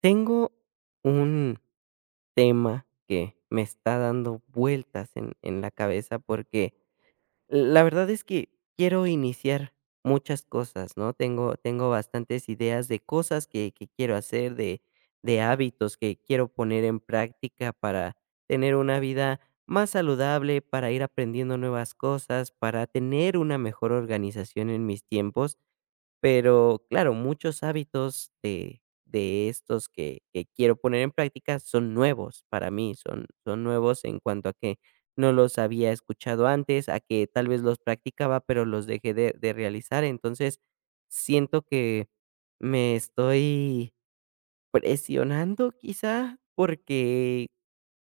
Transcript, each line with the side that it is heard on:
right: Tengo un tema que me está dando vueltas en la cabeza porque la verdad es que quiero iniciar muchas cosas, ¿no? Tengo bastantes ideas de cosas que quiero hacer, de hábitos que quiero poner en práctica para tener una vida más saludable, para ir aprendiendo nuevas cosas, para tener una mejor organización en mis tiempos. Pero claro, muchos hábitos de estos que quiero poner en práctica son nuevos para mí, son nuevos en cuanto a que no los había escuchado antes, a que tal vez los practicaba, pero los dejé de realizar. Entonces, siento que me estoy presionando quizá porque,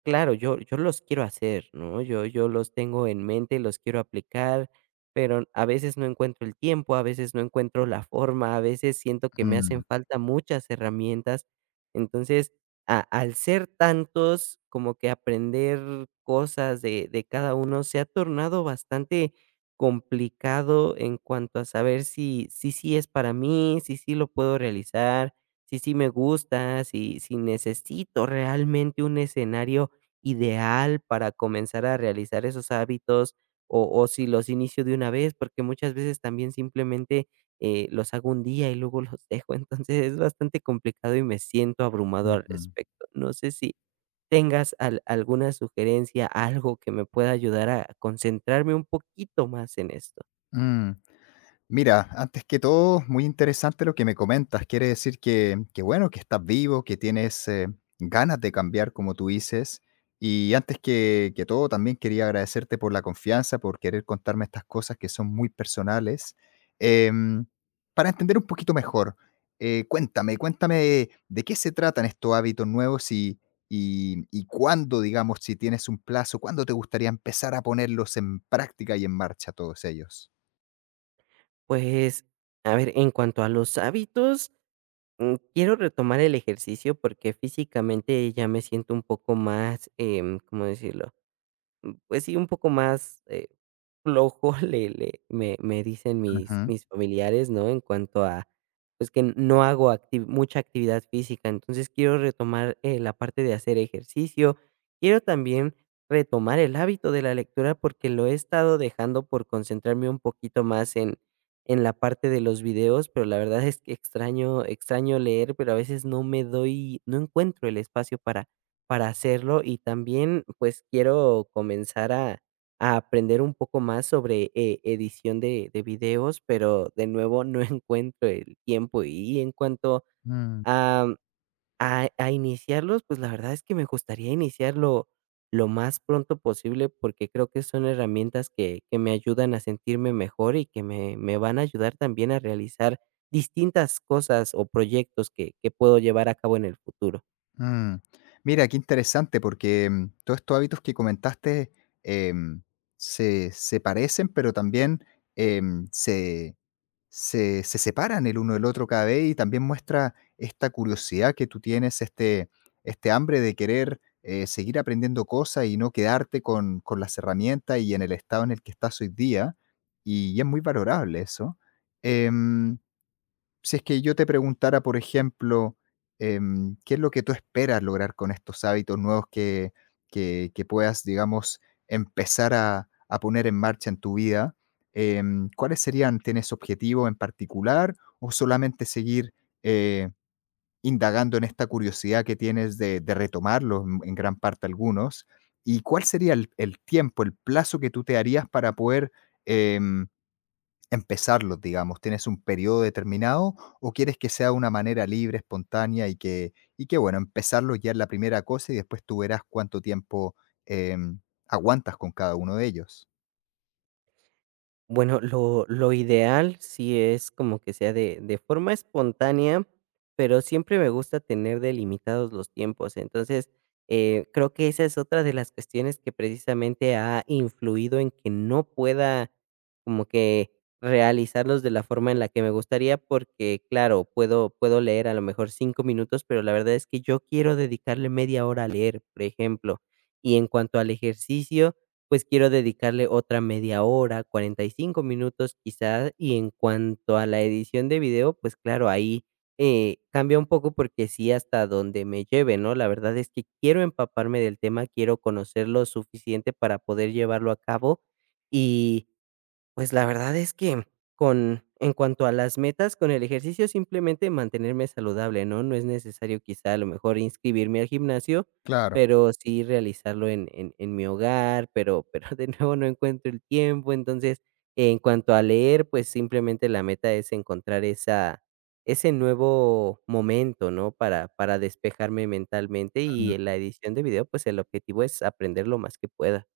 right: claro, yo los quiero hacer, ¿no? Yo los tengo en mente, los quiero aplicar, pero a veces no encuentro el tiempo, a veces no encuentro la forma, a veces siento que me
left: Mm,
right: hacen falta muchas herramientas. Entonces, a al ser tantos, como que aprender cosas de cada uno se ha tornado bastante complicado en cuanto a saber si sí si sí es para mí, si sí lo puedo realizar, si sí me gusta, si necesito realmente un escenario ideal para comenzar a realizar esos hábitos, o si los inicio de una vez, porque muchas veces también simplemente los hago un día y luego los dejo, entonces es bastante complicado y me siento abrumado al
left: mm,
right: respecto. No sé si tengas alguna sugerencia, algo que me pueda ayudar a concentrarme un poquito más en esto.
left: mm. Mira, antes que todo, muy interesante lo que me comentas. Quiere decir que bueno, que estás vivo, que tienes ganas de cambiar, como tú dices. Y antes que todo, también quería agradecerte por la confianza, por querer contarme estas cosas que son muy personales. Em, para entender un poquito mejor, cuéntame de qué se tratan estos hábitos nuevos y cuándo, digamos, si tienes un plazo, cuándo te gustaría empezar a ponerlos en práctica y en marcha todos ellos.
right: Pues, a ver, en cuanto a los hábitos, quiero retomar el ejercicio porque físicamente ya me siento un poco más, ¿cómo decirlo? Pues sí, un poco más, flojo, le le me dicen mis
left: Ujú.
right: familiares, ¿no? En cuanto a, pues, que no hago acti mucha actividad física. Entonces, quiero retomar, la parte de hacer ejercicio. Quiero también retomar el hábito de la lectura, porque lo he estado dejando por concentrarme un poquito más en la parte de los videos, pero la verdad es que extraño leer, pero a veces no me doy no encuentro el espacio para hacerlo. Y también, pues, quiero comenzar a aprender un poco más sobre, edición de videos, pero de nuevo no encuentro el tiempo. Y en cuanto
left: Mm.
right: a a iniciarlos, pues, la verdad es que me gustaría iniciarlo lo más pronto posible, porque creo que son herramientas que me ayudan a sentirme mejor y que me van a ayudar también a realizar distintas cosas o proyectos que puedo llevar a cabo en el futuro.
left: Mm. Mira, qué interesante, porque, todos estos hábitos que comentaste, em, se parecen, pero también, em, se se separan el uno del otro cada vez, y también muestra esta curiosidad que tú tienes, este hambre de querer, seguir aprendiendo cosas y no quedarte con las herramientas y en el estado en el que estás hoy día, y es muy valorable eso. Em si es que yo te preguntara, por ejemplo, ¿qué es lo que tú esperas lograr con estos hábitos nuevos que puedas, digamos, empezar a poner en marcha en tu vida? ¿Cuáles serían? ¿Tienes objetivo en particular o solamente seguir eh, indagando en esta curiosidad que tienes de retomarlos en gran parte algunos? ¿Y cuál sería el tiempo, el plazo que tú te harías para poder... em, empezarlos, digamos, ¿tienes un periodo determinado o quieres que sea una manera libre, espontánea y que bueno, empezarlos ya es la primera cosa y después tú verás cuánto tiempo, em, aguantas con cada uno de ellos?
right: Bueno, lo ideal sí es como que sea de forma espontánea, pero siempre me gusta tener delimitados los tiempos. Entonces, creo que esa es otra de las cuestiones que precisamente ha influido en que no pueda como que realizarlos de la forma en la que me gustaría, porque claro, puedo leer a lo mejor 5 minutos, pero la verdad es que yo quiero dedicarle media hora a leer, por ejemplo. Y en cuanto al ejercicio, pues quiero dedicarle otra media hora, 45 minutos quizás, y en cuanto a la edición de video, pues claro, ahí cambia un poco, porque sí, hasta donde me lleve, ¿no? La verdad es que quiero empaparme del tema, quiero conocerlo suficiente para poder llevarlo a cabo. Y pues la verdad es que con en cuanto a las metas, con el ejercicio simplemente mantenerme saludable, ¿no? No es necesario quizá a lo mejor inscribirme al gimnasio,
left: Claro.
right: pero sí realizarlo en mi hogar, pero de nuevo no encuentro el tiempo. Entonces, en cuanto a leer, pues simplemente la meta es encontrar esa, ese nuevo momento, ¿no? Para despejarme mentalmente. Y en la edición de video, pues el objetivo es aprender lo más que pueda.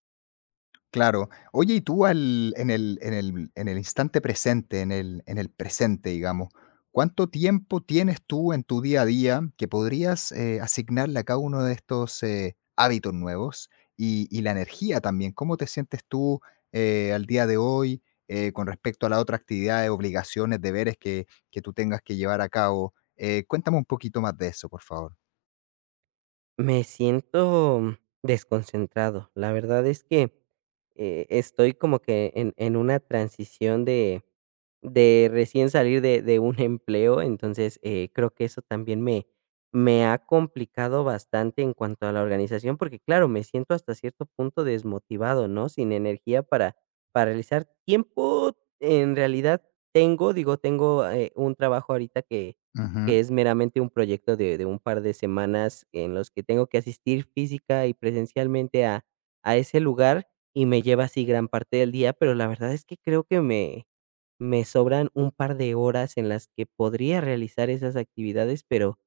left: Claro. Oye, y tú al en el en el en el instante presente, en el presente, digamos, ¿cuánto tiempo tienes tú en tu día a día que podrías, asignarle a cada uno de estos, hábitos nuevos? Y la energía también, ¿cómo te sientes tú, al día de hoy, con respecto a las otras actividades, obligaciones, deberes que tú tengas que llevar a cabo? Cuéntame un poquito más de eso, por favor.
right: Me siento desconcentrado. La verdad es que, estoy como que en una transición de recién salir de un empleo. Entonces, creo que eso también me ha complicado bastante en cuanto a la organización, porque, claro, me siento hasta cierto punto desmotivado, ¿no? Sin energía para realizar. Tiempo en realidad tengo, digo, tengo, un trabajo ahorita
left: Ujú.
right: que es meramente un proyecto de un par de semanas en los que tengo que asistir física y presencialmente a ese lugar, y me lleva así gran parte del día, pero la verdad es que creo que me sobran un par de horas en las que podría realizar esas actividades, pero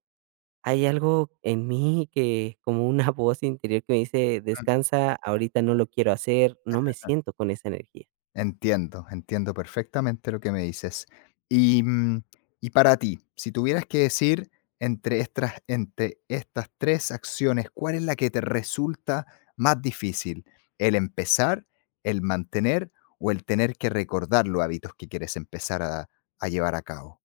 right: hay algo en mí que, como una voz interior que me dice: "Descansa, ahorita no lo quiero hacer", no me siento con esa energía.
left: Entiendo, entiendo perfectamente lo que me dices. Y y para ti, si tuvieras que decir entre estas tres acciones, ¿cuál es la que te resulta más difícil? ¿El empezar, el mantener o el tener que recordar los hábitos que quieres empezar a llevar a cabo?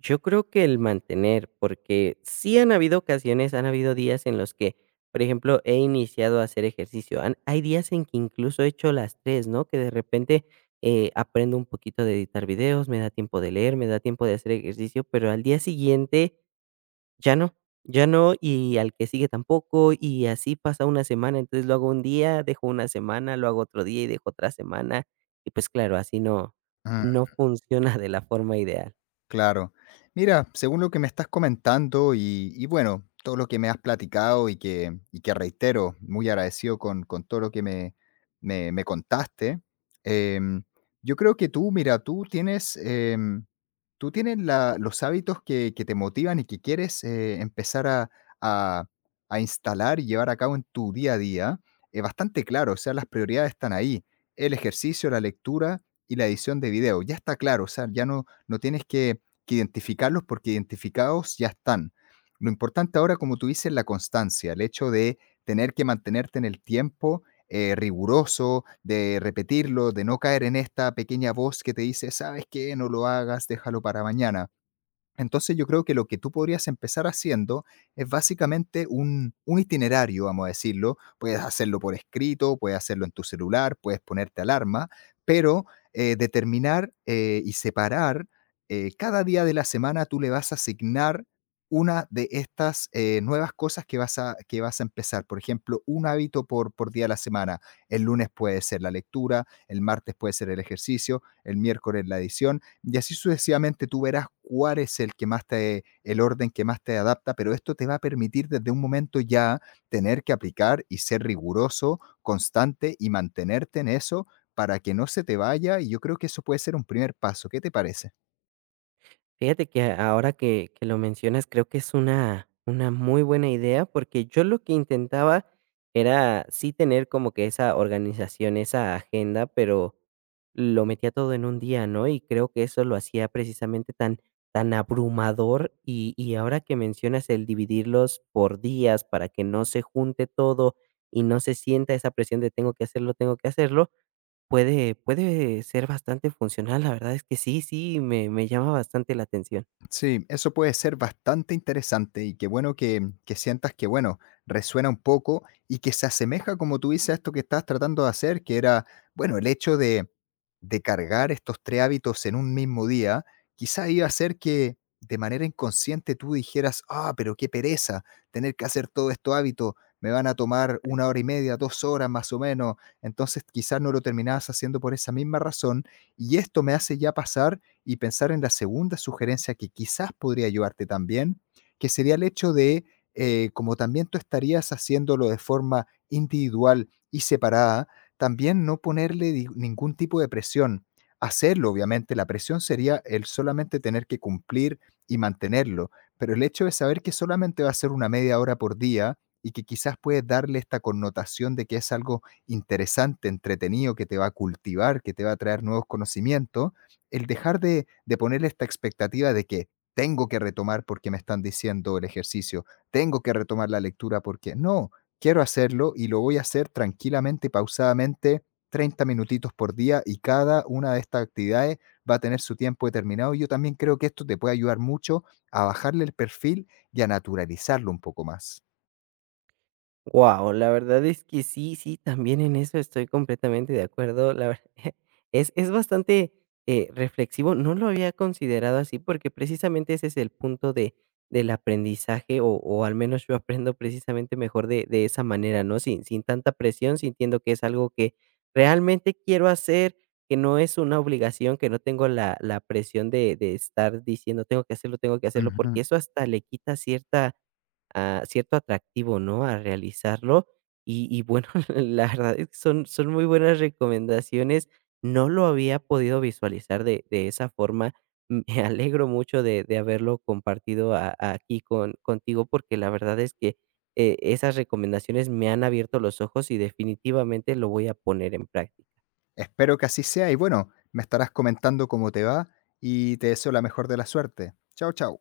right: Yo creo que el mantener, porque sí han habido ocasiones, han habido días en los que, por ejemplo, he iniciado a hacer ejercicio. Hay días en que incluso he hecho las tres, ¿no? Que de repente aprendo un poquito de editar videos, me da tiempo de leer, me da tiempo de hacer ejercicio, pero al día siguiente ya no, ya no, y al que sigue tampoco, y así pasa una semana, entonces lo hago un día, dejo una semana, lo hago otro día y dejo otra semana, y pues claro, así no, no funciona de la forma ideal.
left: Claro. Mira, según lo que me estás comentando y bueno, todo lo que me has platicado y que reitero, muy agradecido con todo lo que me contaste, em, yo creo que tú, mira, tú tienes... ¿Tú tienes la los hábitos que te motivan y que quieres, empezar a a instalar y llevar a cabo en tu día a día? Es bastante claro, o sea, las prioridades están ahí, el ejercicio, la lectura y la edición de video, ya está claro, o sea, ya no tienes que identificarlos porque identificados ya están. Lo importante ahora, como tú dices, es la constancia, el hecho de tener que mantenerte en el tiempo riguroso, de repetirlo, de no caer en esta pequeña voz que te dice, ¿sabes qué? No lo hagas, déjalo para mañana. Entonces yo creo que lo que tú podrías empezar haciendo es básicamente un itinerario, vamos a decirlo. Puedes hacerlo por escrito, puedes hacerlo en tu celular, puedes ponerte alarma, pero determinar y separar cada día de la semana tú le vas a asignar una de estas nuevas cosas que vas a empezar. Por ejemplo, un hábito por día de la semana. El lunes puede ser la lectura, el martes puede ser el ejercicio, el miércoles la edición y así sucesivamente tú verás cuál es el que más te, el orden que más te adapta, pero esto te va a permitir desde un momento ya tener que aplicar y ser riguroso, constante y mantenerte en eso para que no se te vaya y yo creo que eso puede ser un primer paso. ¿Qué te parece?
right: Fíjate que ahora que lo mencionas, creo que es una muy buena idea, porque yo lo que intentaba era sí tener como que esa organización, esa agenda, pero lo metía todo en un día, ¿no? Y creo que eso lo hacía precisamente tan abrumador. Y y ahora que mencionas el dividirlos por días para que no se junte todo y no se sienta esa presión de tengo que hacerlo, puede ser bastante funcional, la verdad es que sí, sí, me llama bastante la atención.
left: Sí, eso puede ser bastante interesante y qué bueno que sientas que, bueno, resuena un poco y que se asemeja, como tú dices, a esto que estabas tratando de hacer, que era, bueno, el hecho de cargar estos tres hábitos en un mismo día, quizá iba a hacer que de manera inconsciente tú dijeras, ah, pero qué pereza tener que hacer todos estos hábitos, me van a tomar una hora y media, 2 horas más o menos, entonces quizás no lo terminabas haciendo por esa misma razón y esto me hace ya pasar y pensar en la segunda sugerencia que quizás podría ayudarte también, que sería el hecho de, como también tú estarías haciéndolo de forma individual y separada, también no ponerle ningún tipo de presión. Hacerlo, obviamente, la presión sería el solamente tener que cumplir y mantenerlo, pero el hecho de saber que solamente va a ser una media hora por día y que quizás puedes darle esta connotación de que es algo interesante, entretenido, que te va a cultivar, que te va a traer nuevos conocimientos, el dejar de ponerle esta expectativa de que tengo que retomar porque me están diciendo el ejercicio, tengo que retomar la lectura porque no, quiero hacerlo y lo voy a hacer tranquilamente, pausadamente, 30 minutitos por día y cada una de estas actividades va a tener su tiempo determinado. Y yo también creo que esto te puede ayudar mucho a bajarle el perfil y a naturalizarlo un poco más.
right: Wow, la verdad es que sí, sí, también en eso estoy completamente de acuerdo. La ver es bastante, reflexivo. No lo había considerado así, porque precisamente ese es el punto de del aprendizaje, o al menos yo aprendo precisamente mejor de esa manera, ¿no? Sin tanta presión, sintiendo que es algo que realmente quiero hacer, que no es una obligación, que no tengo la presión de estar diciendo: tengo que hacerlo",
left: Ujú.
right: porque eso hasta le quita cierta, cierto atractivo, ¿no?, a realizarlo. Y bueno, la verdad es que son muy buenas recomendaciones. No lo había podido visualizar de esa forma. Me alegro mucho de haberlo compartido a aquí con contigo, porque la verdad es que, esas recomendaciones me han abierto los ojos y definitivamente lo voy a poner en práctica.
left: Espero que así sea y bueno, me estarás comentando cómo te va y te deseo la mejor de la suerte. Chao, chao.